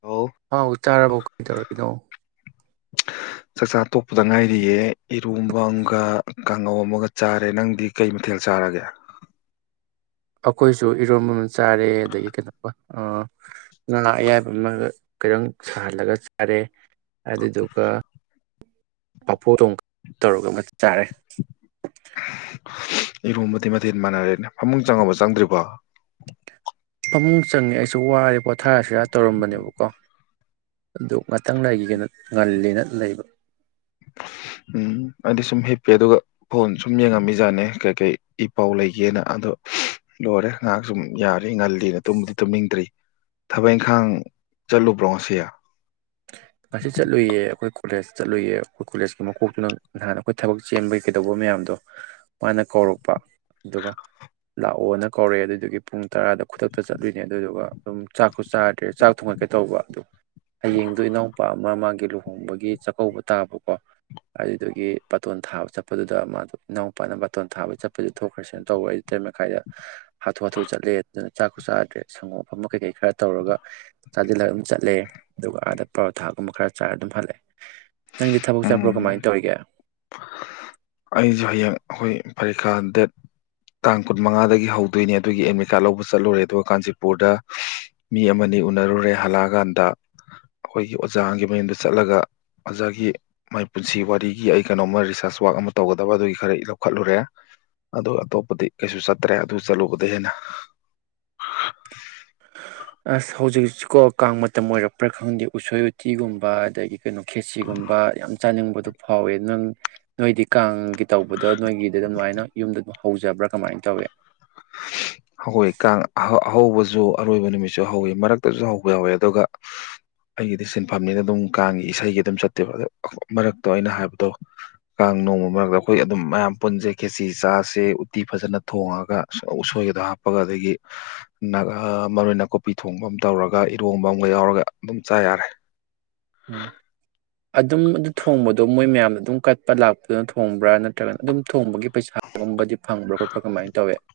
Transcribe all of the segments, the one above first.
ꯍꯥꯎ ꯑꯥꯎ ꯆꯥꯔꯔꯕ ꯀꯩꯗꯧꯔꯅꯣ ꯆꯥꯛꯆꯥ ꯇꯣꯛꯄꯗ ꯉꯥꯏꯔꯤꯌꯦ ꯏꯔꯨꯕ ꯑꯃꯒ ꯀꯥꯡꯉꯧ ꯑꯃꯒ ꯆꯥꯔꯦ ꯅꯪꯗꯤ ꯀꯩ ꯃꯊꯦꯜ ꯆꯥꯔꯒꯦ ꯑꯩꯈꯣꯏꯁꯨ ꯏꯔꯣꯕ ꯑꯃ ꯆꯥꯔꯦ ꯑꯗꯒꯤ ꯀꯩꯅꯣ ꯅꯅꯥ ꯑꯌꯥꯏꯕ ꯑꯃꯒ ꯈꯤꯇꯪ ꯁꯥꯍꯜꯂꯒ ꯆꯥꯔꯦ ꯑꯗꯨꯗꯨꯒ ꯄꯥꯐꯣ ꯊꯣꯡ ꯇꯧꯔꯒ ꯑꯃ ꯆꯥꯔꯦ ꯏꯕꯨꯝꯕꯗꯤ ꯃ ꯐꯃꯨꯡ ꯆꯪꯉꯕ ꯆꯪꯗ꯭ꯔꯤꯕ ꯐꯃꯨꯡ ꯆꯪꯉꯦ ꯑꯩꯁꯨ ꯋꯥꯔꯦ ꯄꯣꯊꯥꯔꯁꯤꯔ ꯇꯧꯔꯝꯕꯅꯦꯕꯀꯣ ꯑꯗꯨ ꯉꯥꯛꯇꯪ ꯂꯩꯈꯤꯒꯦꯅ ꯉꯜꯂꯤꯅ ꯂꯩꯕ ꯎꯝ ꯑꯩꯗꯤ ꯁꯨꯝ ꯍꯤꯞꯄꯦ ꯑꯗꯨꯒ ꯐꯣꯟ ꯁꯨꯝ ꯌꯦꯡꯉꯝꯃꯤꯖꯥꯠꯅꯦ ꯀꯩꯀꯩ ꯏ ꯄꯥꯎ ꯂꯩꯒꯦꯅ ꯑꯗꯣ ꯂꯣꯏꯔꯦ ꯉꯥꯏꯍꯥꯛ ꯁꯨꯝ ꯌꯥꯔꯤ ꯉꯜꯂꯤꯅ ꯇꯨꯝꯕꯗꯤ ꯇꯨꯝꯅꯤꯡꯗ꯭ꯔꯤ ꯊꯕꯛ ꯏꯪꯈꯥꯡ ꯆꯠꯂꯨꯕ꯭ꯔꯣ ꯉꯁꯤ ꯉꯁꯤ ꯆꯠꯂꯨꯏꯌꯦ ꯑꯩꯈꯣꯏ ꯀꯣꯂꯦꯖ ꯆꯠꯂꯨꯏ ꯑꯩꯈꯣꯏ ꯀꯣꯂꯦꯖꯀꯤ ꯃꯀꯣꯛꯇꯨꯅ ꯅꯍꯥꯟ ꯑꯩꯈꯣꯏ ꯊꯕꯛ ꯆꯦꯟꯕꯒꯤ ꯀꯩꯗꯧꯕ ꯃꯌꯥꯝꯗꯣ ꯃꯥꯅ ꯀꯧꯔꯛꯄ ꯑꯗꯨꯒ ꯂꯥꯛꯑꯣꯅ ꯀꯧꯔꯛꯑꯦ ꯑꯗꯨꯏꯗꯨꯒꯤ ꯄꯨꯡ ꯇꯔꯥꯗ ꯈꯨꯗꯛꯇ ꯆꯠꯂꯨꯏꯅꯦ ꯑꯗꯨꯏꯗꯨꯒ ꯑꯗꯨꯝ ꯆꯥꯛꯁꯨ ꯆꯥꯗ꯭ꯔꯦ ꯆꯥꯛ ꯊꯣꯡꯉꯛꯀꯦ ꯇꯧꯕ ꯑꯗꯨ ꯍꯌꯦꯡꯗꯣꯅꯣ ꯅꯨꯄꯥ ꯑꯃ ꯃꯥꯒꯤ ꯂꯨꯍꯣꯡꯕꯒꯤ ꯆꯥꯛꯀꯧꯕ ꯇꯥꯕꯀꯣ ꯑꯗꯨꯗꯒꯤ ꯕꯥꯇꯣꯟ ꯊꯥꯕ ꯆꯠꯄꯗꯨꯗ ꯃꯥꯗꯣ ꯏꯅꯥꯎꯄꯥꯅ ꯕꯥꯇꯣꯟ ꯊꯥꯕ ꯆꯠꯄꯗꯨ ꯊꯣꯛꯈ꯭ꯔꯁꯤꯅ ꯇꯧꯕ ꯍꯥꯏꯗꯤ ꯇꯔꯔꯤꯠ ꯃꯈꯥꯏꯗ ꯍꯥꯊꯨ ꯍꯥꯊꯨ ꯆꯠꯂꯦ ꯑꯗꯨꯅ ꯆꯥꯛꯁꯨ ꯆꯥꯗ꯭ꯔꯦ ꯁꯪꯒꯣꯝꯐꯝ ꯀꯩꯀꯩ ꯈꯔ ꯇꯧꯔꯒ ꯆꯥꯁꯤꯜꯂꯒ ꯑꯗꯨꯝ ꯆꯠꯂꯦ ꯑꯗꯨꯒ ꯑꯥꯗ ꯄꯔꯣꯊꯥꯒꯨꯝꯕ ꯈꯔ ꯆꯥꯏꯔ ꯑꯗꯨꯝ ꯍꯜꯂꯛꯑꯦ ꯅꯪꯗꯤ ꯊꯕꯛ ꯎꯝ ꯆꯠꯄ꯭ꯔꯣ ꯀꯃꯥꯏꯅ ꯇꯧꯔꯤꯒꯦ ꯑꯩꯁꯨ ꯍꯌꯦꯡ ꯑꯩꯈꯣꯏ ꯐꯔꯤꯈꯥ ꯗꯦꯠ ꯇꯥꯡ ꯀꯨꯟꯃꯉꯥꯗꯒꯤ ꯍꯧꯗꯣꯏꯅꯦ ꯑꯗꯨꯒꯤ ꯑꯦꯗꯃꯤꯠ ꯀꯥꯔꯠ ꯂꯧꯕ ꯆꯠꯂꯨꯔꯦ ꯑꯗꯨꯒ ꯀꯥꯟꯆꯤꯄꯨꯔꯗ ꯃꯤ ꯑꯃꯅꯤ ꯎꯅꯔꯨꯔꯦ ꯍꯜꯂꯛꯑꯀꯥꯟꯗ ꯑꯩꯈꯣꯏꯒꯤ ꯑꯣꯖꯥꯒꯤ ꯃꯌꯨꯝꯗ ꯆꯠꯂꯒ ꯑꯣꯖꯥꯒꯤ ꯃꯥꯏ ꯄꯨꯟꯁꯤ ꯋꯥꯔꯤꯒꯤ ꯑꯩ ꯀꯩꯅꯣꯝꯃ ꯔꯤꯁꯥꯔꯁ ꯋꯥꯋꯔꯥꯛ ꯑꯃ ꯇꯧꯒꯗꯕ ꯑꯗꯨꯒꯤ ꯈꯔ ꯂꯧꯈꯠꯂꯨꯔꯦ ꯑꯗꯨꯒ ꯑꯇꯣꯞꯄꯗꯤ ꯀꯩꯁꯨ ꯆꯠꯇ꯭ꯔꯦ ꯑꯗꯨ ꯆꯠꯂꯨꯕꯗ ꯍꯦꯟꯅ ꯑꯁ ꯍꯧꯖꯤꯛ ꯍꯧꯖꯤꯛꯀꯣ ꯀꯥꯡ ꯃꯇꯝ ꯑꯣꯏꯔꯛꯄ꯭ꯔꯥ ꯈꯪꯗꯦ ꯎꯁꯣꯏ ꯎꯇꯤꯒꯨꯝꯕ ꯑꯗꯒꯤ ꯀꯩꯅꯣ ꯈꯦꯁꯤꯒꯨꯝꯕ ꯌꯥꯝ ꯆꯥꯅꯤꯡꯕꯗꯣ ꯐꯥꯎꯋꯦ ꯅꯪ ꯅꯣꯏꯗꯤ ꯀꯥꯡꯒꯤ ꯇꯧꯕꯗꯣ ꯅꯣꯏꯒꯤꯗ ꯑꯗꯨꯃꯥꯏꯅ ꯌꯨꯝꯗ ꯑꯗꯨꯝ ꯍꯧꯖꯕ꯭ꯔꯥ ꯀꯃꯥꯏꯅ ꯇꯧꯋꯦ ꯍꯣꯏ ꯀꯥꯡ ꯑꯍꯧꯕꯖꯨ ꯑꯔꯣꯏꯕ ꯅꯨꯃꯤꯠꯁꯨ ꯍꯧꯋꯦ ꯃꯔꯛꯇꯖꯨ ꯍꯧꯕ ꯌꯥꯎꯋꯦ ꯑꯗꯨꯒ ꯑꯩꯒꯤꯗꯤ ꯁꯤꯟꯐꯝꯅꯤꯅ ꯑꯗꯨꯝ ꯀꯥꯡꯒꯤ ꯏꯁꯩꯒꯤ ꯑꯗꯨꯝ ꯆꯠꯇꯦꯕ ꯑꯗ ꯃꯔꯛꯇꯣ ꯑꯩꯅ ꯍꯥꯢꯕꯗꯣ ꯀꯥꯡ ꯅꯣꯡꯃꯃ ꯑꯈꯣꯢ ꯗꯨꯝ ꯃꯌꯥꯝ ꯄꯨꯟꯖꯦ ꯈꯦꯆꯤ ꯆꯥꯁꯦ ꯎꯇꯤ ꯐꯖꯅ ꯊꯣꯡꯉꯒ ꯑꯁ ꯎꯁꯣꯏꯒꯗꯣ ꯍꯥꯞꯄꯒ ꯑꯗꯒꯤ ꯅꯛꯍ ꯃꯔꯣꯏ ꯅꯥꯀꯨꯞꯄꯤ ꯊꯣꯡꯕ ꯑꯃ ꯇꯧꯔꯒ ꯏꯔꯣꯝꯕ ꯑꯝꯒ ꯌꯥꯎꯔꯒ ꯑꯗꯨꯝ ꯆꯥ ꯌꯥꯔꯦ ꯎꯝ ꯑꯗꯨꯝ ꯑꯗꯨ ꯊꯣꯡꯕꯗꯣ ꯃꯣꯏ ꯃꯌꯥꯝꯅ ꯑꯗꯨꯝ ꯀꯠꯄ ꯂꯥꯛꯄꯗꯨꯅ ꯊꯣꯡꯕ꯭ꯔꯥ ꯅꯠꯇ꯭ꯔꯒꯅ ꯑꯗꯨꯝ ꯊꯣꯡꯕꯒꯤ ꯄꯩꯁꯥꯒꯨꯝꯕꯗꯤ ꯐꯪꯕ꯭ꯔ ꯈꯣꯠꯄ꯭ꯔ ꯀꯃꯥꯏ ꯇꯧꯋꯦ [inaudible]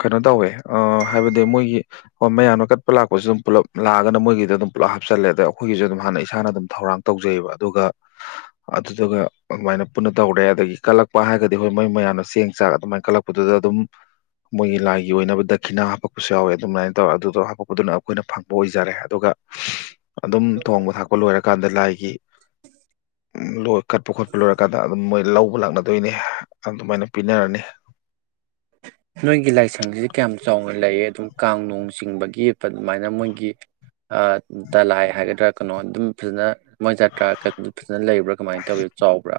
ꯀꯩꯅꯣ ꯇꯧꯋꯦ ꯑꯥ ꯍꯥꯏꯕꯗꯤ ꯃꯣꯏꯒꯤ ꯍꯣ ꯃꯌꯥꯝꯅ ꯀꯠꯄ ꯂꯥꯛꯄꯁꯨ ꯑꯗꯨꯝ ꯄꯨꯂꯞ ꯂꯥꯛꯑꯒꯅ ꯃꯣꯏꯒꯤꯗ ꯑꯗꯨꯝ ꯄꯨꯂꯞ ꯍꯥꯞꯆꯜꯂꯦ ꯑꯗꯩ ꯑꯩꯈꯣꯏꯒꯤꯁꯨ ꯑꯗꯨꯝ ꯍꯥꯟꯅ ꯏꯁꯥꯅ ꯑꯗꯨꯝ ꯊꯧꯔꯥꯡ ꯇꯧꯖꯩꯌꯦꯕ ꯑꯗꯨꯒ ꯑꯗꯨꯗꯨꯒ ꯑꯗꯨꯃꯥꯏꯅ ꯄꯨꯟꯅ ꯇꯧꯔꯦ ꯑꯗꯒꯤ ꯀꯠꯂꯛꯄ ꯍꯥꯏꯔꯒꯗꯤ ꯍꯣꯏ ꯃꯣꯏ ꯃꯌꯥꯝꯅ ꯆꯦꯡ ꯆꯥꯛ ꯑꯗꯨꯃꯥꯏꯅ ꯀꯜꯂꯛꯄꯗꯨꯗ ꯑꯗꯨꯝ ꯃꯣꯏꯒꯤ ꯂꯥꯏꯒꯤ ꯑꯣꯏꯅꯕ ꯗꯈꯤꯅꯥ ꯍꯥꯞꯄꯛꯄꯁꯨ ꯌꯥꯎꯋꯦ ꯑꯗꯨꯃꯥꯏꯅ ꯇꯧꯔꯦ ꯑꯗꯨꯗꯣ ꯍꯥꯄꯛꯄꯗꯨꯅ ꯑꯩꯈꯣꯏꯅ ꯐꯪꯕ ꯑꯣꯏꯖꯔꯦ ꯑꯗꯨꯒ ꯑꯗꯨꯝ ꯊꯣꯡꯕ ꯊꯥꯛꯄ ꯂꯣꯏꯔꯛ ꯀꯥꯟꯗ ꯂꯥꯏꯒꯤ ꯎꯝ ꯂꯣꯢ ꯀꯠꯄ ꯈꯣꯠꯄ ꯂꯣꯏꯔꯀꯥꯟꯗ ꯑꯗꯨꯝ ꯃꯣꯏ ꯂꯧꯕ ꯂꯥꯛꯅꯗꯣꯏꯅꯤ ꯑꯗꯨꯃꯥꯏꯅ ꯄꯤꯅꯔꯅꯤ ꯅꯣꯏꯒꯤ ꯂꯥꯏꯁꯪꯁꯤꯗꯤ ꯀ꯭ꯌꯥꯝ ꯆꯥꯎꯅ ꯂꯩꯌꯦ ꯑꯗꯨꯝ ꯀꯥꯡ ꯅꯣꯡ ꯆꯤꯡꯕꯒꯤ ꯄꯑꯗꯨꯃꯥꯏꯅ ꯃꯣꯏꯒꯤ ꯑꯥ ꯙꯂꯥꯏ ꯍꯥꯏꯒꯗ꯭ꯔꯥ ꯀꯩꯅꯣ ꯑꯗꯨꯝ ꯐꯖꯅ ꯃꯣꯏ ꯖꯇ꯭ꯔꯥ ꯐꯖꯅ ꯂꯩꯕ꯭ꯔ ꯀꯃꯥꯏꯅ ꯇꯧꯋꯤ ꯆꯥꯎꯕ꯭ꯔ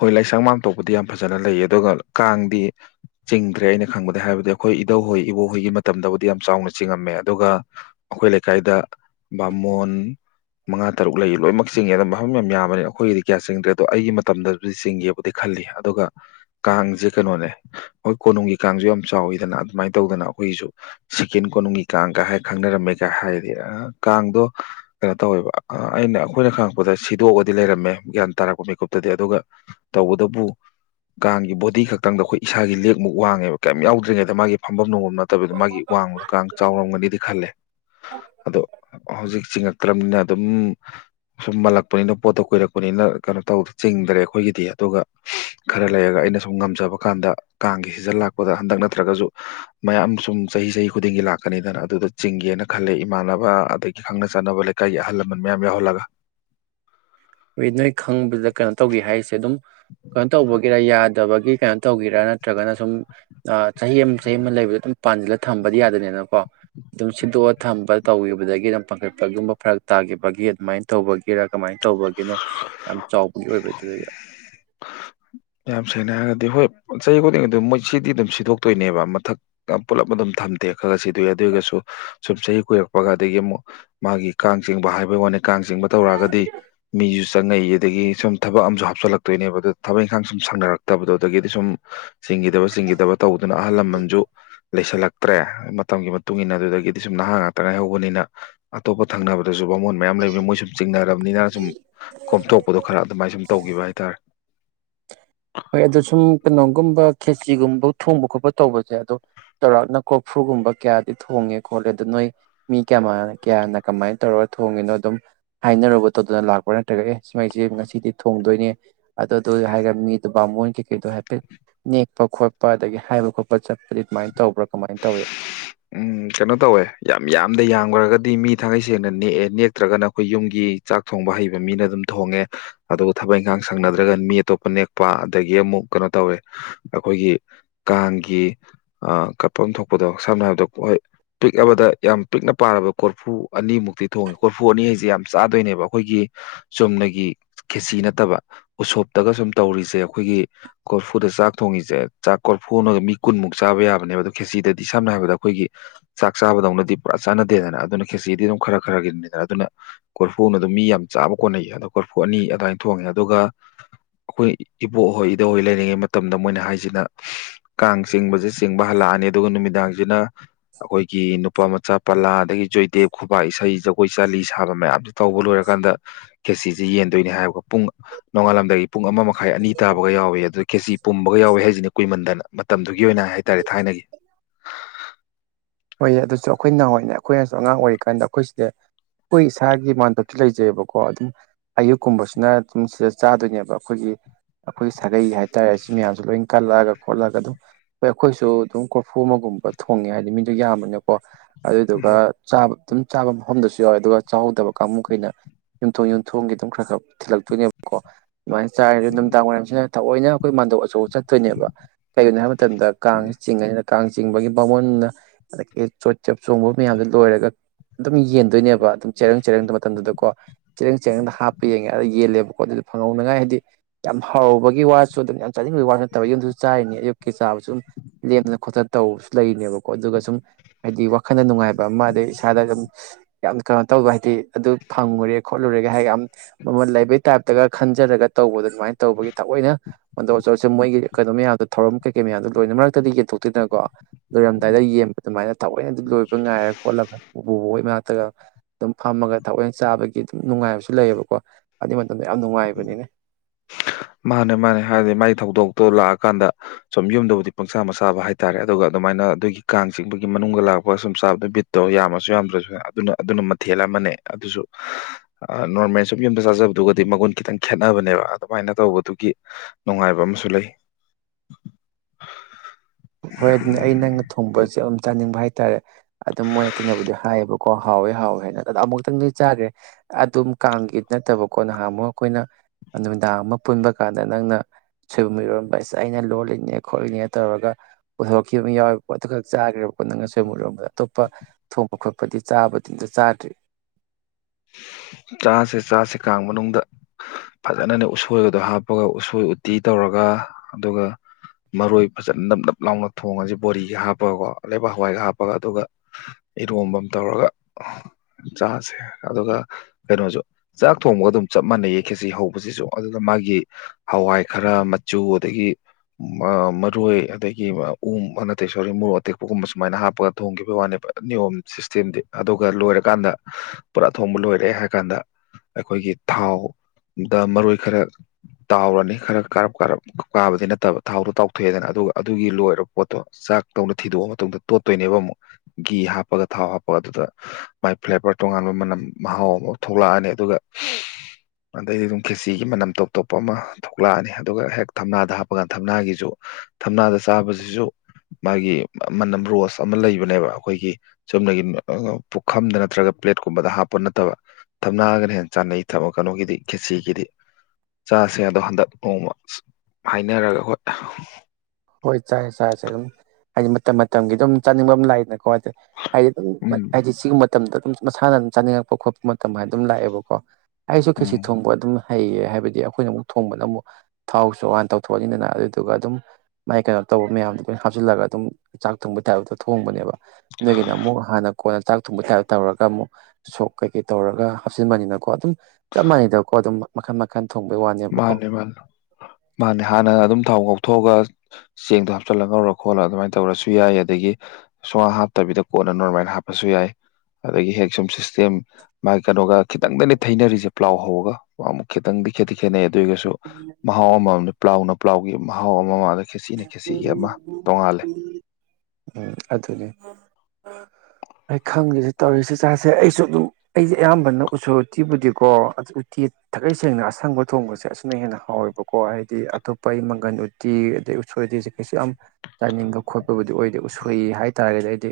ꯍꯣꯏ ꯂꯩꯁꯡ ꯃꯥꯡꯇꯣꯞꯄꯨꯗꯤ ꯌꯥꯝ ꯐꯖꯅ ꯂꯩꯌꯦ ꯑꯗꯨꯒ ꯀꯥꯡꯗꯤ ꯆꯤꯡꯗ꯭ꯔꯦ ꯑꯩꯅ ꯈꯪꯕꯗ ꯍꯥꯏꯕꯗꯤ ꯑꯩꯈꯣꯏ ꯏꯙꯧ ꯍꯣꯏ ꯏꯕꯣꯛꯍꯣꯏꯒꯤ ꯃꯇꯝꯗꯕꯨꯗꯤ ꯌꯥꯝ ꯆꯥꯎꯅ ꯆꯤꯡꯉꯝꯃꯦ ꯑꯗꯨꯒ ꯑꯈꯣꯏ ꯂꯩꯀꯥꯏꯗ ꯕꯥꯃꯣꯟ ꯃꯉꯥ ꯇꯔꯨꯛ ꯂꯩ ꯂꯣꯏꯃꯛ ꯆꯤꯡꯉꯦ ꯑꯗꯣ ꯃꯐꯝ ꯌꯥꯝ ꯌꯥꯝꯕꯅꯤꯅ ꯑꯩꯈꯣꯏꯒꯤꯗꯤ ꯀꯌꯥ ꯆꯤꯡꯗ꯭ꯔꯦ ꯑꯗꯣ ꯑꯩꯒꯤ ꯃꯇꯝꯗ ꯆꯤꯡꯒꯦꯕꯨꯗꯤ ꯈꯜꯂꯤ ꯑꯗꯨꯒ ꯀꯥꯡꯖꯦ ꯀꯩꯅꯣꯅꯦ ꯍꯣꯏ ꯀꯣꯅꯨꯡꯒꯤ ꯀꯥꯡꯖꯨ ꯌꯥꯝ ꯆꯥꯎꯋꯤꯗꯅ ꯑꯗꯨꯃꯥꯏꯅ ꯇꯧꯗꯅ ꯑꯩꯈꯣꯏꯒꯤꯁꯨ ꯁꯤꯀꯦꯟ ꯀꯣꯅꯨꯡꯒꯤ ꯀꯥꯡꯀ ꯍꯥꯏ ꯈꯪꯅꯔꯝꯃꯦꯒ ꯍꯥꯏꯔꯗꯤ ꯑ ꯀꯥꯡꯗꯣ ꯀꯩꯅꯣ ꯇꯧꯋꯦꯕ ꯑ ꯑꯩꯅ ꯑꯩꯈꯣꯏꯅ ꯈꯪꯉꯛꯄꯗ ꯁꯤꯗꯣꯛꯑꯗꯤ ꯂꯩꯔꯝꯃꯦ ꯒ꯭꯭ꯌꯥꯟ ꯇꯥꯔꯛꯄ ꯃꯤꯀꯨꯞꯇꯗꯤ ꯑꯗꯨꯒ ꯇꯧꯕꯇꯕꯨ ꯀꯥꯡꯒꯤ ꯕꯣꯗꯤ ꯈꯛꯇꯪꯗ ꯑꯩꯈꯣꯏ ꯏꯁꯥꯒꯤ ꯂꯦꯛꯃꯨꯛ ꯋꯥꯡꯉꯦꯕ ꯀꯩꯢꯝ ꯌꯥꯎꯗ꯭ꯔꯤꯉꯩꯗ ꯃꯥꯒꯤ ꯐꯝꯐꯝ ꯅꯣꯡꯕꯝ ꯅꯠꯇꯕꯤꯗ ꯃꯥꯒꯤ ꯋꯥꯡꯕꯗꯣ ꯀꯥꯡ ꯆꯥꯎꯔꯝꯒꯅꯤꯗꯤ ꯈꯜꯂꯦ ꯑꯗꯣ ꯍꯧꯖꯤꯛ ꯆꯤꯡꯉꯛꯇ꯭ꯔꯝꯅꯤꯅ ꯑꯗꯨꯝ ꯁꯨꯝ ꯃꯜꯂꯛꯄꯅꯤꯅ ꯄꯣꯠꯇꯣ ꯀꯨꯏꯔꯛꯄꯅꯤꯅ ꯀꯩꯅꯣ ꯇꯧꯕꯗ ꯆꯤꯡꯗ꯭ꯔꯦ ꯑꯩꯈꯣꯏꯒꯤꯗꯤ ꯑꯗꯨꯒ ꯈꯔ ꯂꯩꯔꯒ ꯑꯩꯅ ꯁꯨꯝ ꯉꯝꯖꯕ ꯀꯥꯟꯗ ꯀꯥꯡꯒꯤ ꯁꯤꯖꯟ ꯂꯥꯛꯄꯗ ꯍꯟꯗꯛ ꯅꯠꯇ꯭ꯔꯒꯖꯨ ꯃꯌꯥꯝ ꯁꯨꯝ ꯆꯍꯤ ꯆꯍꯤ ꯈꯨꯗꯤꯡꯒꯤ ꯂꯥꯛꯀꯅꯤꯗꯅ ꯑꯗꯨꯗ ꯆꯤꯡꯒꯦꯅ ꯈꯜꯂꯦ ꯏꯃꯥꯟꯅꯕ ꯑꯗꯒꯤ ꯈꯪꯅ ꯆꯠꯅꯕ ꯂꯩꯀꯥꯏꯒꯤ ꯑꯍꯜ ꯂꯃꯟ ꯃꯌꯥꯝ ꯌꯥꯎꯍꯜꯂꯒ ꯍꯣꯢ ꯅꯣꯏ ꯈꯪꯕꯗ ꯀꯩꯅꯣ ꯇꯧꯒꯦ ꯍꯥꯏꯔꯤꯁꯦ ꯑꯗꯨꯝ ꯀꯩꯅꯣ ꯇꯧꯕꯒꯤꯔ ꯌꯥꯗꯕꯒꯤ ꯀꯩꯅꯣ ꯇꯧꯒꯤꯔ ꯅꯠꯇ꯭ꯔꯒꯅ ꯁꯨꯝ ꯑꯥ ꯆꯍꯤ ꯑꯃ ꯆꯍꯤ ꯑꯃ ꯂꯩꯕꯗ ꯑꯗꯨꯝ ꯄꯥꯟꯖꯤꯜꯂ ꯊꯝꯕꯗꯤ ꯌꯥꯗꯅꯤꯅꯀꯣ ꯑꯗꯨꯝ ꯁꯤꯟꯗꯣꯛꯑ ꯊꯝꯕ ꯇꯧꯕꯤꯕꯗꯒꯤ ꯑꯗꯨꯝ ꯄꯥꯟꯈꯠꯄꯒꯨꯝꯕ ꯐꯔꯛ ꯇꯥꯒꯤꯕꯒꯤ ꯑꯗꯨꯃꯥꯏ ꯇꯧꯕꯒꯤꯔ ꯀꯃꯥꯏ ꯇꯧꯕꯒꯤꯅꯣ ꯌꯥꯝ ꯆꯥꯎꯕꯒꯤ ꯑꯣꯏꯕ ꯑꯗꯨꯒꯤꯔꯥ ꯌꯥꯝ ꯁꯦꯡꯅ ꯍꯥꯏꯔꯒꯗꯤ ꯍꯣꯏ ꯆꯍꯤ ꯈꯨꯗꯤꯡꯒꯤ ꯑꯗꯨꯝ ꯃꯣꯏ ꯁꯤꯗꯤ ꯑꯗꯨꯝ ꯁꯤꯗꯣꯛꯇꯣꯏꯅꯦꯕ ꯃꯊꯛ ꯄꯨꯜꯂꯞ ꯑꯗꯨꯝ ꯊꯝꯗꯦ ꯈꯔ ꯁꯤꯠ ꯊꯤꯌꯗꯦꯗꯁꯨ ꯁꯨꯝ ꯆꯍꯤ ꯀꯨꯏꯔꯛꯄꯒ ꯑꯗꯒꯤ ꯑꯃꯨꯛ ꯃꯥꯒꯤ ꯀꯥꯡ ꯆꯤꯡꯕ ꯍꯥꯏꯕꯩ ꯋꯥꯅꯦ ꯀꯥꯡ ꯆꯤꯡꯕ ꯇꯧꯔꯛꯑꯒꯗꯤ ꯃꯤꯖ ꯇꯟꯅꯩ ꯑꯗꯒꯤ ꯁꯨꯝ ꯊꯕꯛ ꯑꯃꯁꯨ ꯍꯥꯞꯆꯜꯂꯛꯇꯣꯏꯅꯦꯕ ꯑꯗꯣ ꯊꯕꯛ ꯊꯥꯡ ꯁꯨꯝ ꯁꯪꯅꯔꯛꯇꯕꯗꯣ ꯑꯗꯨꯗꯒꯤꯗꯤ ꯁꯨꯝ ꯆꯤꯡꯈꯤꯗꯕ ꯆꯤꯡꯈꯤꯗꯕ ꯇꯧꯗꯨꯅ ꯑꯍꯜ ꯂꯃꯟꯁꯨ ꯂꯩꯁꯜꯂꯛꯇ꯭ꯔꯦ ꯃꯇꯝꯒꯤ ꯃꯇꯨꯡ ꯏꯟꯅ ꯑꯗꯨꯗꯒꯤꯗꯤ ꯁꯨꯝ ꯅꯍꯥ ꯉꯥꯛꯇ ꯉꯥꯏꯍꯧꯕꯅꯤꯅ ꯑꯇꯣꯞꯄ ꯊꯪꯅꯕꯗꯁꯨ ꯕꯥꯃꯣꯟ ꯃꯌꯥꯝ ꯂꯩꯕꯅꯤ ꯃꯣꯏ ꯁꯨꯝ ꯇꯤꯡꯅꯔꯕꯅꯤꯅ ꯁꯨꯝ ꯀꯣꯝꯊꯣꯛꯄꯗꯣ ꯈꯔ ꯑꯗꯨꯃꯥꯏꯅ ꯁꯨꯝ ꯇꯧꯒꯤꯕ ꯍꯥꯏꯇꯥꯔꯦ ꯒꯨꯝꯕ ꯈꯦꯆꯤꯒꯨꯝꯕ ꯊꯣꯡꯕ ꯈꯣꯠꯄ ꯇꯧꯕꯁꯦ ꯑꯗꯣ ꯆꯧꯔꯥꯛꯅ ꯀꯣꯔꯐꯨꯒꯨꯝꯕ ꯀꯌꯥꯗꯤ ꯊꯣꯡꯉꯦ ꯈꯣꯠꯂꯦ ꯑꯗꯣ ꯅꯣꯏ ꯃꯤ ꯀ꯭ꯌꯥꯃꯥꯏ ꯀꯌꯥꯅ ꯀꯃꯥꯏꯅ ꯇꯧꯔꯒ ꯊꯣꯡꯉꯤꯅꯣ ꯑꯗꯨꯝ ꯍꯥꯏꯅꯔꯨꯕ ꯇꯧꯗꯅ ꯂꯥꯛꯄ꯭ꯔꯥ ꯅꯠꯇ꯭ꯔꯒ ꯑꯦ ꯁꯃꯥꯏꯁꯦ ꯉꯁꯤꯗꯤ ꯊꯣꯡꯗꯣꯏꯅꯦ ꯑꯗꯨ ꯑꯗꯨ ꯍꯥꯏꯔꯒ ꯃꯤ ꯇꯨ ꯚꯥꯃꯣꯟ ꯀꯩꯀꯩꯗꯨ ꯍꯥꯏꯐꯦꯠ ꯅꯦꯛꯄ ꯈꯣꯠꯄ ꯑꯗꯒꯤ ꯍꯥꯏꯕ ꯈꯣꯠꯄ ꯆꯠꯄꯗꯤ ꯑꯗꯨꯃꯥꯏꯅ ꯇꯧꯕ꯭ꯔꯥ ꯀꯃꯥꯏꯅ ꯇꯧꯏ ꯎꯝ ꯀꯩꯅꯣ ꯇꯧꯋꯦ ꯌꯥꯝ ꯌꯥꯝꯗ ꯌꯥꯝꯈ꯭ꯔꯒꯗꯤ ꯃꯤ ꯊꯥꯡꯒꯩ ꯁꯦꯡꯅ ꯅꯦꯛꯑꯦ ꯅꯦꯛꯇ꯭ꯔꯒꯅ ꯑꯩꯈꯣꯏ ꯌꯨꯝꯒꯤ ꯆꯥꯛ ꯊꯣꯡꯕ ꯍꯩꯕ ꯃꯤꯅ ꯑꯗꯨꯝ ꯊꯣꯡꯉꯦ ꯑꯗꯨꯒ ꯊꯕꯛ ꯏꯪꯈꯥꯡ ꯁꯪꯅꯗ꯭ꯔꯒꯅ ꯃꯤ ꯑꯇꯣꯞꯄ ꯅꯦꯛꯄ ꯑꯗꯒꯤ ꯑꯃꯨꯛ ꯀꯩꯅꯣ ꯇꯧꯋꯦ ꯑꯩꯈꯣꯏꯒꯤ ꯀꯥꯡꯒꯤ ꯀꯠꯐꯝ ꯊꯣꯛꯄꯗꯣ ꯁꯝꯅ ꯍꯥꯏꯕ ꯑꯗꯣ ꯍꯣꯏ ꯄꯤꯛꯑꯕꯗ ꯌꯥꯝ ꯄꯤꯛꯅ ꯄꯥꯔꯕꯗ ꯀꯣꯔꯐꯨ ꯑꯅꯤꯃꯨꯛꯇꯤ ꯊꯣꯡꯉꯦ ꯀꯣꯔꯐꯨ ꯑꯅꯤ ꯍꯥꯏꯖꯦ ꯌꯥꯝ ꯆꯥꯗꯣꯏꯅꯦꯕ ꯑꯈꯣꯏꯒꯤ ꯆꯨꯝꯅꯒꯤ ꯈꯦꯆꯤ ꯅꯠꯇꯕ ꯎꯁꯣꯞꯇꯒ ꯁꯨꯝ ꯇꯧꯔꯤꯖꯦ ꯑꯩꯈꯣꯏꯒꯤ ꯀꯣꯔꯐꯨꯗ ꯆꯥꯛ ꯊꯣꯡꯉꯤꯖꯦ ꯆꯥꯛ ꯀꯣꯔꯐꯨ ꯑꯝꯅꯒ ꯃꯤ ꯀꯨꯟꯃꯨꯛ ꯆꯥꯕ ꯌꯥꯕꯅꯦꯕ ꯑꯗꯣ ꯈꯦꯆꯤꯗꯗꯤ ꯁꯝꯅ ꯍꯥꯏꯔꯕꯗ ꯑꯩꯈꯣꯏꯒꯤ ꯆꯥꯛ ꯆꯥꯕꯗꯧꯅꯗꯤ ꯄꯨꯔꯥ ꯆꯥꯟꯅꯗꯦꯗꯅ ꯑꯗꯨꯅ ꯈꯦꯆꯤꯗꯤ ꯑꯗꯨꯝ ꯈꯔ ꯈꯔꯒꯤꯅꯤꯗꯅ ꯑꯗꯨꯅ ꯀꯣꯔꯐꯨ ꯑꯝꯅ ꯑꯗꯨꯝ ꯃꯤ ꯌꯥꯝ ꯆꯥꯕ ꯀꯣꯟꯅꯩ ꯑꯗꯣ ꯀꯣꯔꯐꯨ ꯑꯅꯤ ꯑꯗꯨꯃꯥꯏꯅ ꯊꯣꯡꯉꯦ ꯑꯗꯨꯒ ꯑꯈꯣꯏ ꯏꯕꯣꯛꯍꯣꯏ ꯏꯙꯧꯍꯣꯏ ꯂꯩꯔꯤꯉꯩ ꯃꯇꯝꯗ ꯃꯣꯏꯅ ꯍꯥꯏꯖꯤꯅ ꯀꯥꯡ ꯆꯤꯡꯕꯖꯦ ꯆꯤꯡꯕ ꯍꯜꯂꯛꯑꯅꯤ ꯑꯗꯨꯒ ꯅꯨꯃꯤꯗꯥꯡꯖꯤꯅ ꯑꯈꯣꯏꯒꯤ ꯅꯨꯄꯥ ꯃꯆꯥ ꯄꯜ ꯥ ꯂꯥꯗꯒꯤ ꯖꯣꯏꯗꯦꯕ ꯈꯨꯕꯥꯛ ꯏꯁꯩ ꯖꯒꯣꯏ ꯆꯥꯂꯤ ꯁꯥꯕ ꯃꯌꯥꯝꯖꯦ ꯇꯧꯕ ꯂꯣꯏꯔꯀꯥꯟꯗ ꯈꯦꯆꯤꯖꯤ ꯌꯦꯟꯗꯣꯏꯅꯦ ꯍꯥꯏꯕꯀꯣ ꯄꯨꯡ ꯅꯣꯡꯉꯥꯜꯂꯝꯗꯥꯏꯒꯤ ꯄꯨꯡ ꯑꯃ ꯃꯈꯥꯏ ꯑꯅꯤ ꯇꯥꯕꯒ ꯌꯥꯎꯋꯦꯌꯦ ꯑꯗ ꯈꯦꯆꯤ ꯄꯨꯝꯕꯒ ꯌꯥꯎꯋꯦ ꯍꯥꯏꯖꯤꯅꯤ ꯀꯨꯏꯃꯟꯗꯅ ꯃꯇꯝꯗꯨꯒꯤ ꯑꯣꯏꯅ ꯍꯥꯏꯇꯥꯔꯦ ꯊꯥꯏꯅꯒꯤ ꯍꯣꯏ ꯑꯗꯨꯁꯨ ꯑꯈꯣꯏ ꯅꯍꯥꯋꯥꯏꯅꯦ ꯑꯈꯣꯏꯅꯁꯨ ꯑꯉꯥꯡ ꯑꯣꯏꯔꯤꯀꯥꯟꯗ ꯑꯈꯣꯏ ꯁꯤꯗ ꯑꯈꯣꯏ ꯏꯁꯥꯒꯤ ꯃꯥꯟꯗꯞꯇꯤ ꯂꯩꯖꯩꯑꯕꯀꯣ ꯑꯗꯨꯝ ꯑꯌꯨꯛꯀꯨꯝꯕꯁꯤꯅ ꯑꯗꯨꯝ ꯁꯤꯗ ꯆꯥꯗꯣꯏꯅꯦꯕ ꯑꯈꯣꯏꯒꯤ ꯑꯈꯣꯏꯒꯤ ꯁꯥꯒꯩ ꯍꯥꯏꯇꯥꯔꯦ ꯁꯤ ꯃꯌꯥꯝꯖꯨ ꯂꯣꯏ ꯀꯠꯂꯛꯑꯒ ꯈꯣꯠꯂꯒ ꯑꯗꯨꯝ ꯍꯣꯏ ꯑꯩꯈꯣꯏꯁꯨ ꯑꯗꯨꯝ ꯀꯣꯔꯐꯨ ꯑꯃꯒꯨꯝꯕ ꯊꯣꯡꯉꯦ ꯍꯥꯏꯗꯤ ꯃꯤ ꯑꯗꯨ ꯌꯥꯝꯕꯅꯤꯅꯀꯣ ꯑꯗꯨꯗꯨꯒ ꯆꯥꯕ ꯑꯗꯨꯝ ꯆꯥꯕ ꯃꯐꯝꯗꯁꯨ ꯌꯥꯎꯋꯦ ꯑꯗꯨꯒ ꯆꯥꯎꯍꯧꯗꯕ ꯀꯥꯡꯕꯨꯈꯩꯅ ꯌꯨꯝꯊꯣꯡ ꯌꯨꯝꯊꯣꯡꯒꯤ ꯑꯗꯨꯝ ꯈ꯭ꯔ ꯈ꯭ꯔ ꯊꯤꯜꯂꯛꯇꯣꯏꯅꯦꯕꯀꯣ ꯑꯗꯨꯃꯥꯏꯅ ꯆꯥꯏꯔꯤ ꯅꯨꯡꯗꯥꯡ ꯋꯥꯏꯔꯝꯁꯦ ꯊꯑꯣꯏꯅ ꯑꯩꯈꯣꯏ ꯃꯥꯟꯗꯧ ꯑꯆꯧꯕ ꯆꯠꯇꯣꯏꯅꯦꯕ ꯀꯩꯒꯤꯅꯣ ꯍꯥꯏꯕ ꯃꯇꯝꯗ ꯀꯥꯡ ꯆꯤꯡꯉꯅꯤꯅ ꯀꯥꯡ ꯆꯤꯡꯕꯒꯤ ꯕꯥꯃꯣꯟꯅ ꯑꯗꯒꯤ ꯆꯣꯠ ꯆꯞ ꯆꯣꯡꯕ ꯃꯌꯥꯝꯗꯣ ꯂꯣꯏꯔꯒ ꯑꯗꯨꯝ ꯌꯦꯟꯗꯣꯏꯅꯦꯕ ꯑꯗꯨꯝ ꯆꯦꯔꯪ ꯆꯦꯔꯪꯗ ꯃꯇꯝꯗꯨꯗ ꯀꯣ ꯆꯦꯔꯪ ꯆꯦꯔꯪꯗ ꯍꯥꯞꯄ ꯌꯦꯡꯉꯦꯗ ꯌꯦꯜꯂꯦꯕꯀꯣ ꯑꯗꯨꯣ ꯐꯪꯍꯧꯅꯉꯥꯏ ꯍꯥꯏꯗꯤ ꯌꯥꯝ ꯍꯔꯧꯕꯒꯤ ꯋꯥꯁꯨ ꯑꯗꯨꯝ ꯌꯥꯝ ꯆꯥꯅꯤꯡꯕꯒꯤ ꯋꯥꯁꯨ ꯅꯠꯇꯕ ꯌꯨꯝꯗꯁꯨ ꯆꯥꯔꯤꯅꯤ ꯑꯌꯨꯛꯀꯤ ꯆꯥꯕꯁꯨ ꯑꯗꯨꯨꯝ ꯂꯦꯝꯞꯇꯅ ꯈꯣꯠꯇꯅ ꯇꯧꯕꯁꯨ ꯂꯩꯔꯤꯅꯦꯕꯀꯣ ꯑꯗꯨꯒ ꯁꯨꯝ ꯍꯥꯏꯗꯤ ꯋꯥꯈꯜꯗ ꯅꯨꯡꯉꯥꯏꯕ ꯑꯃ ꯑꯗꯩ ꯏꯁꯥꯗ ꯗꯨꯝ ꯌꯥꯝ ꯀꯩꯅꯣ ꯇꯧꯕ ꯍꯥꯏꯗꯤ ꯑꯗꯨ ꯐꯪꯉꯨꯔꯦ ꯈꯣꯠꯂꯨꯔꯦꯒ ꯍꯥꯏꯔꯒ ꯌꯥꯝ ꯃꯃꯜ ꯂꯩꯕꯩ ꯇꯥꯏꯞꯇꯒ ꯈꯟꯖꯔꯒ ꯇꯧꯕꯗꯣ ꯑꯗꯨꯃꯥꯏꯅ ꯇꯧꯕꯒꯤ ꯊꯑꯣꯏꯅ [unintelligible] ꯃꯣꯏꯒꯤ ꯀꯩꯅꯣ ꯃꯌꯥꯝꯗꯣ ꯊꯧꯔꯝ ꯀꯩꯀꯩ ꯃꯌꯥꯝꯗꯣ ꯂꯣꯏꯅ ꯃꯔꯛꯇꯗꯤ ꯌꯦꯟꯊꯣꯛꯇꯦꯗꯅꯀꯣ ꯂꯣꯏꯔꯝꯗꯥꯏꯗ ꯌꯦꯡ [unintelligible] ꯊꯑꯣꯏꯅꯗꯤ ꯂꯣꯏꯕ ꯉꯥꯏꯔ ꯈꯣꯠꯂꯕ ꯕꯣꯕꯣ ꯍꯣꯏ ꯅꯠꯇꯒ ꯑꯗꯨꯝ ꯐꯝꯃꯒ ꯊꯋꯡ ꯆꯥꯕꯒꯤ ꯑꯗꯨꯝ ꯅꯨꯡꯉꯥꯏꯕꯁꯨ ꯂꯩꯌꯦꯕꯀꯣ ꯑꯗꯨ ꯃꯇꯝꯗ ꯌꯥꯝ ꯅꯨꯡꯉꯥꯏꯕꯅꯤꯅꯦ ꯃꯥꯅꯦ ꯃꯥꯅꯦ ꯍꯥꯏꯗꯤ ꯃꯥꯒꯤ ꯊꯧꯗꯣꯛꯇꯣ ꯂꯥꯛꯑꯀꯥꯟꯗ ꯁꯨꯝ ꯌꯨꯝꯗꯕꯨꯗꯤ ꯄꯪꯆꯥꯥ ꯑꯃ ꯆꯥꯕ ꯍꯥꯏꯇꯥꯔꯦ ꯑꯗꯨꯒ ꯑꯗꯨꯃꯥꯏꯅ ꯑꯗꯨꯒꯤ ꯀꯥꯡ ꯆꯤꯡꯛꯄꯕꯒꯤ ꯃꯅꯨꯡꯗ ꯂꯥꯛꯄꯒ ꯁꯨꯝ ꯆꯥꯕꯗꯨ ꯕꯤꯠꯇꯣ ꯌꯥꯝꯃꯁꯨ ꯌꯥꯝꯗ꯭ꯔꯁꯨ ꯑꯗꯨꯅ ꯑꯗꯨꯅ ꯃꯊꯦꯜ ꯑꯃꯅꯦ ꯑꯗꯨꯁꯨ ꯅꯣꯔꯃꯦꯜ ꯁꯨꯝ ꯌꯨꯝꯗ ꯆꯥꯖꯕꯗꯨꯒꯗꯤ ꯃꯒꯨꯟ ꯈꯤꯇꯪ ꯈꯦꯠꯅꯕꯅꯦꯕ ꯑꯗꯨꯃꯥꯏꯅ ꯇꯧꯕꯗꯨꯒꯤ ꯅꯨꯡꯉꯥꯏꯕ ꯑꯃꯁꯨ ꯂꯩ ꯍꯣꯏ ꯑꯗꯨꯅꯦ ꯑꯩ ꯎꯝ, ꯅꯪꯅ ꯊꯣꯡꯕꯁꯦ ꯑꯝ ꯆꯥꯅꯤꯡꯕ ꯍꯥꯏ ꯇꯔꯦ ꯑꯗꯨꯝ ꯃꯣꯏꯅ ꯇꯤꯟꯅꯕꯗꯤ ꯍꯥꯏꯌꯦꯕꯀꯣ ꯀꯣ ꯍꯥꯎꯋꯦ ꯍꯥꯎꯋꯦ ꯍꯥꯏꯅ ꯑꯗ ꯑꯃꯨꯛ ꯇꯪꯗꯤ ꯆꯥꯈ꯭ꯔꯦ ꯑꯗꯨꯝ ꯀꯥꯡꯒꯤ ꯅꯠꯇꯕꯀꯣ ꯅꯍꯥꯟꯃꯨꯛ ꯑꯈꯣꯏꯅ ꯅꯨꯃꯤꯗꯥꯡ ꯑꯃ ꯄꯨꯟꯕ ꯀꯥꯟꯗ ꯅꯪꯅ ꯁꯣꯏꯕꯨꯝ ꯏꯔꯣꯟꯕ ꯑꯁ ꯑꯩꯅ ꯂꯣꯜꯂꯤꯅꯦ ꯈꯣꯠꯂꯤꯅꯦ ꯇꯧꯔꯒ ꯄꯨꯊꯣꯔꯛꯈꯤꯕ ꯑꯃ ꯌꯥꯎꯋꯦꯕ ꯄꯣꯠ ꯑꯗꯨꯈꯛ ꯆꯥꯈ꯭ꯔꯦꯕꯀꯣ ꯅꯪ ꯉꯁꯣꯏ ꯑꯃꯨꯛ ꯂꯔꯕꯗ ꯑꯇꯣꯞꯄ ꯊꯣꯡꯄ ꯈꯣꯠꯄꯗꯤ ꯆꯥꯕꯗꯤ ꯑꯝꯇ ꯆꯥꯗ꯭ꯔꯤ ꯆꯥꯁꯦ ꯆꯥꯁꯦ ꯀꯥꯡ ꯃꯅꯨꯡꯗ ꯐꯖꯅꯅꯦ ꯎꯁꯣꯏꯕꯗꯣ ꯍꯥꯞꯄꯒ ꯎꯁꯣꯏ ꯎꯇꯤ ꯇꯧꯔꯒ ꯑꯗꯨꯒ ꯃꯔꯣꯏ ꯐꯖꯅ ꯅꯞ ꯅꯞ ꯂꯥꯎꯅ ꯊꯣꯡꯉꯁꯤ ꯕꯣꯔꯤꯒ ꯍꯥꯞꯄꯒꯀꯣ ꯂꯩꯕꯥꯛ ꯍꯋꯥꯏꯒ ꯍꯥꯞꯄꯒ ꯑꯗꯨꯒ ꯏꯔꯣꯝꯕ ꯑꯝ ꯇꯧꯔꯒ ꯆꯥꯁꯦ ꯑꯗꯨꯒ ꯀꯩꯅꯣꯁꯨ ꯆꯥꯛ ꯊꯣꯡꯕꯒ ꯑꯗꯨꯝ ꯆꯞ ꯃꯥꯟꯅꯩꯌꯦ ꯈꯦꯆꯤ ꯍꯧꯕꯁꯤꯁꯨ ꯑꯗꯨꯅ ꯃꯥꯒꯤ ꯍꯋꯥꯏ ꯈꯔ ꯃꯆꯨ ꯑꯗꯒꯤ ꯑ ꯃꯔꯣꯏ ꯑꯗꯒꯤ ꯎꯝ ꯅꯠꯇꯦ ꯁꯣꯔꯤ ꯃꯨꯔꯣꯛ ꯑꯇꯦꯛꯄꯒꯨꯝꯕ ꯁꯨꯃꯥꯏꯅ ꯍꯥꯞꯄꯒ ꯊꯣꯡꯈꯤꯕꯒꯤ ꯋꯥꯅꯦ ꯐꯅ ꯅꯤꯌꯣꯝ ꯁꯤꯁꯇꯦꯝꯗꯤ ꯑꯗꯨꯒ ꯂꯣꯏꯔ ꯀꯥꯟꯗ ꯄꯨꯔꯥ ꯊꯣꯡꯕ ꯂꯣꯏꯔꯦ ꯍꯥꯏ ꯀꯥꯟꯗ ꯑꯩꯈꯣꯏꯒꯤ ꯊꯥꯎꯗ ꯃꯔꯣꯏ ꯈꯔ ꯇꯥꯎꯔꯅꯤ ꯈꯔ ꯀꯥꯔꯞ ꯀꯥꯔꯞ ꯀꯥꯕꯗꯤ ꯅꯠꯇꯕ ꯊꯥꯎꯗꯣ ꯇꯥꯎꯊꯣꯛꯑꯦꯗꯅ ꯑꯗꯨꯒ ꯑꯗꯨꯒꯤ ꯂꯣꯏꯔꯕ ꯄꯣꯠꯇꯣ ꯆꯥꯛꯇꯧꯅ ꯊꯤꯗꯣꯛꯑ ꯃꯇꯨꯡꯗ ꯇꯣꯠꯇꯣꯏꯅꯦꯕ ꯑꯃꯨꯛ ꯘꯤ ꯍꯥꯞꯄꯒ ꯊꯥꯎ ꯍꯥꯞꯄꯒ ꯑꯗꯨꯗ ꯃꯥꯏ ꯐ꯭ꯂꯦꯕꯔ ꯇꯣꯉꯥꯟꯕ ꯃꯅꯝ ꯃꯍꯥꯎ ꯑꯃ ꯊꯣꯛꯂꯛ ꯑꯅꯤ ꯑꯗꯨꯒ ꯑꯗꯩꯗꯤ ꯑꯗꯨꯝ ꯈꯦꯆꯤꯒꯤ ꯃꯅꯝ ꯇꯣꯞ ꯇꯣꯞꯄ ꯑꯃ ꯊꯣꯛꯂꯛ ꯑꯅꯤ ꯑꯗꯨꯒ ꯍꯦꯛ ꯊꯝꯅꯥꯗ ꯍꯥꯞꯄ ꯀꯥꯟꯗ ꯊꯝꯅꯥꯒꯤꯁꯨ ꯊꯝꯅꯥꯗ ꯆꯥꯕꯖꯤꯖꯨ ꯃꯥꯒꯤ ꯃꯅꯝ ꯔꯣꯁ ꯑꯃ ꯂꯩꯕꯅꯦꯕ ꯑꯈꯣꯏꯒꯤ ꯆꯨꯝꯅꯒꯤ ꯃ ꯑ ꯄꯨꯈꯝꯗ ꯅꯠꯇ꯭ꯔꯒ ꯄ꯭ꯂꯦꯠ ꯀꯨꯝꯕꯗ ꯍꯥꯞꯄ ꯅꯠꯇꯕ ꯊꯝꯅꯥꯒꯅ ꯍꯦꯟꯅ ꯆꯥꯅꯩ ꯊꯃ ꯀꯩꯅꯣꯒꯤꯗꯤ ꯈꯦꯆꯤꯒꯤꯗꯤ ꯆꯥꯁꯤ ꯑꯗꯣ ꯍꯟꯗꯛ ꯅꯣꯡꯃ ꯍꯥꯏꯅꯔꯒ ꯍꯣꯏ ꯍꯣꯏ ꯆꯥꯏ ꯆꯥꯔꯁꯦ ꯑꯗꯨꯝ ꯍꯥꯏꯗꯤ ꯃꯇꯝ ꯃꯇꯝꯒꯤ ꯑꯗꯨꯝ ꯆꯥꯅꯤꯡꯕꯃ ꯂꯥꯛꯏꯗꯅꯀꯣ ꯍꯥꯏ ꯎꯝ ꯍꯥꯏ ꯗꯤ ꯁꯤ ꯃꯇꯝꯗ ꯑꯗꯨꯝ ꯃꯁꯥꯅ ꯑꯗꯨꯝ ꯆꯥꯅꯤꯡꯉꯛꯄ ꯈꯣꯠꯄ ꯃꯇꯝ ꯍꯥꯏ ꯑꯗꯨꯝ ꯂꯥꯛꯑꯦꯕꯀꯣ ꯑꯩꯁꯨ ꯈꯩꯁꯤ ꯎꯝ ꯊꯣꯡꯕ ꯑꯗꯨꯝ ꯍꯩꯌꯦ ꯍꯥꯏꯕꯗꯤ ꯑꯩꯈꯣꯏꯅ ꯃꯨꯛ ꯊꯣꯡꯕꯗ ꯃꯨꯛ ꯊꯥꯎ ꯁꯣꯛ ꯍꯥꯟꯅ ꯇꯧꯊꯣꯛ ꯑꯅꯤꯗꯅ ꯑꯗꯨꯗꯨꯒ ꯑꯗꯨꯝ ꯃꯒꯤ ꯀꯩꯅꯣ ꯇꯧꯕ ꯃꯌꯥꯝꯗꯣ ꯑꯩꯈꯣꯏ ꯍꯥꯞꯆꯤꯜꯂꯒ ꯑꯗꯨꯝ ꯆꯥꯛ ꯊꯣꯡꯕ ꯇꯥꯏꯞꯇꯣ ꯊꯣꯡꯕꯅꯦꯕ ꯅꯒꯤꯅ ꯑꯃꯨꯛ ꯍꯥꯟꯅ ꯀꯣꯟꯅ ꯆꯥꯛ ꯊꯣꯡꯕ ꯇꯥꯏꯞꯇ ꯇꯧꯔꯒ ꯑꯃꯨꯛ ꯁꯣꯛꯞ ꯀꯩꯀꯩ ꯇꯧꯔꯒ ꯍꯥꯞꯆꯤꯟꯕꯅꯤꯅꯀꯣ ꯑꯗꯨꯝ ꯆꯞ ꯃꯥꯟꯅꯩꯗꯀꯣ ꯑꯗꯨꯝ ꯃꯈꯟ ꯃꯈꯟ ꯊꯣꯡꯕꯩ ꯋꯥꯅꯦꯕꯀꯣ ꯃꯥꯅꯦ ꯃꯥꯅꯤ ꯃꯥꯅꯦ ꯍꯥꯟꯅ ꯑꯗꯨꯝ ꯊꯥꯎ ꯉꯧ ꯊꯣꯛꯑꯒ ꯆꯦꯡꯗꯣ ꯍꯥꯞꯆꯤꯜꯂ ꯉꯧꯔ ꯈꯣꯠꯂ ꯑꯗꯨꯃꯥꯏꯅ ꯇꯧꯔꯁꯨ ꯌꯥꯏ ꯑꯗꯒꯤ ꯁꯨꯛ ꯍꯥꯞ ꯍꯥꯞꯇꯕꯤꯗ ꯀꯣꯟꯅ ꯅꯣꯔꯃꯦꯜ ꯍꯥꯞꯄꯁꯨ ꯌꯥꯏ ꯑꯗꯒꯤ ꯍꯦꯛ ꯁꯨꯝ ꯁꯤꯁꯇꯦꯝ ꯃꯥ ꯀꯩꯅꯣꯒ ꯈꯤꯇꯪꯗꯅꯦ ꯊꯩꯅꯔꯤꯁꯦ ꯄ꯭ꯂꯥꯎ ꯍꯧꯔꯒ ꯑꯃꯨꯛ ꯈꯤꯇꯪꯗꯤ ꯈꯤ ꯈꯦꯅꯦ ꯑꯗꯨꯒꯁꯨ ꯎꯝ ꯃꯍꯥꯎ ꯑꯃꯝꯝꯅꯦ ꯄ꯭ꯂꯥꯎꯅ ꯄ꯭ꯂꯥꯎꯒꯤ ꯃꯍꯥꯎ ꯑꯃ ꯈꯦꯁꯤꯅ ꯈꯦꯁꯤꯒꯤ ꯑꯃ ꯎꯝ ꯇꯣꯡꯉꯥꯜꯂꯦ ꯑꯗꯨꯅꯦ ꯑꯩ ꯈꯪꯒꯗ ꯇꯧꯔꯤꯁꯦ ꯆꯥꯥꯁꯦ ꯑꯩꯁꯨ ꯑꯗꯨꯝ ꯑꯩꯁꯦ ꯑꯌꯥꯝꯕꯅ ꯎꯁꯣꯢ ꯎꯇꯤꯕꯨꯗꯤꯀꯣ ꯎꯇꯤ ꯊꯥꯒꯩ ꯁꯦꯡꯅ ꯑꯁꯪꯕ ꯊꯣꯡꯕꯁꯦ ꯑꯁꯤꯅ ꯍꯦꯟꯅ ꯍꯥꯎꯋꯦꯕꯀꯣ ꯍꯥꯏꯗꯤ ꯑꯇꯣꯞꯄ ꯑꯩ ꯃꯪꯒꯟ ꯎꯇꯤ ꯑꯗꯩ ꯎꯁꯣꯏꯗꯦꯁꯦ ꯀꯩꯁꯨ ꯌꯥꯝ ꯆꯥꯅꯤꯡꯕ ꯈꯣꯠꯄꯕꯨꯗꯤ ꯑꯣꯏꯗꯦ ꯎꯁꯣꯏ ꯍꯥꯏꯇꯥꯥꯔꯒꯗꯤ ꯑꯩꯗꯤ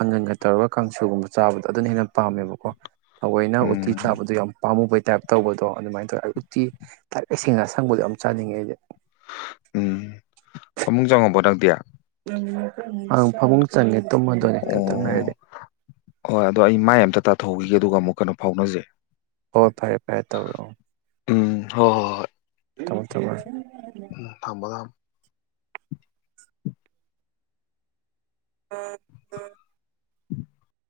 ꯑꯪꯒꯟꯒ ꯇꯧꯔꯒ ꯀꯥꯡꯁꯨꯒꯨꯝꯕ ꯆꯥꯕꯗꯣ ꯑꯗꯨꯅ ꯍꯦꯟꯅ ꯄꯥꯝꯃꯦꯕꯀꯣ ꯊꯑꯣꯏꯅ ꯎꯇꯤ ꯎꯝ ꯆꯥꯕꯗꯨ ꯌꯥꯝ ꯄꯥꯝꯃꯨꯕꯩ ꯇꯥꯏꯞ ꯇꯧꯕꯗꯣ ꯑꯗꯨꯃꯥꯏꯅ ꯇꯧꯔꯒ ꯑꯩ ꯎꯠꯇꯤ ꯊꯥꯒꯩ ꯁꯦꯡꯅ ꯑꯁꯪꯕꯗꯣ ꯌꯥꯝ ꯆꯥꯅꯤꯡꯉꯦ ꯑꯩꯗꯤ ꯎꯝ ꯐꯃꯨꯨꯡ ꯆꯪꯉꯕꯣ ꯅꯪꯗꯤ ꯑ ꯐꯃꯨꯡ ꯆꯪꯉꯦ ꯇꯨꯝꯃ ꯗꯣꯢꯅꯤ ꯉꯥꯛꯇꯪ ꯂꯩꯔꯗꯤ ꯍꯣꯏ ꯑꯗꯣ ꯑꯩ ꯃꯥꯏ ꯑꯝꯇ ꯇꯥꯊꯣꯛꯎꯒꯤꯒꯦ ꯑꯗꯨꯒ ꯑꯃꯨꯛ ꯀꯩꯅꯣ ꯐꯥꯎꯅꯖꯩ ꯍꯣꯏ ꯐꯔꯦ ꯐꯔꯦ ꯇꯧꯔꯛꯑꯣ ꯎꯝ ꯍꯣꯏ ꯍꯣꯏ ꯍꯣꯏ ꯊꯝꯃꯣ ꯊꯝꯃꯣ ꯎꯝ ꯊꯝꯃꯣ ꯊꯝꯃꯣ [unintelligible] [unintelligible]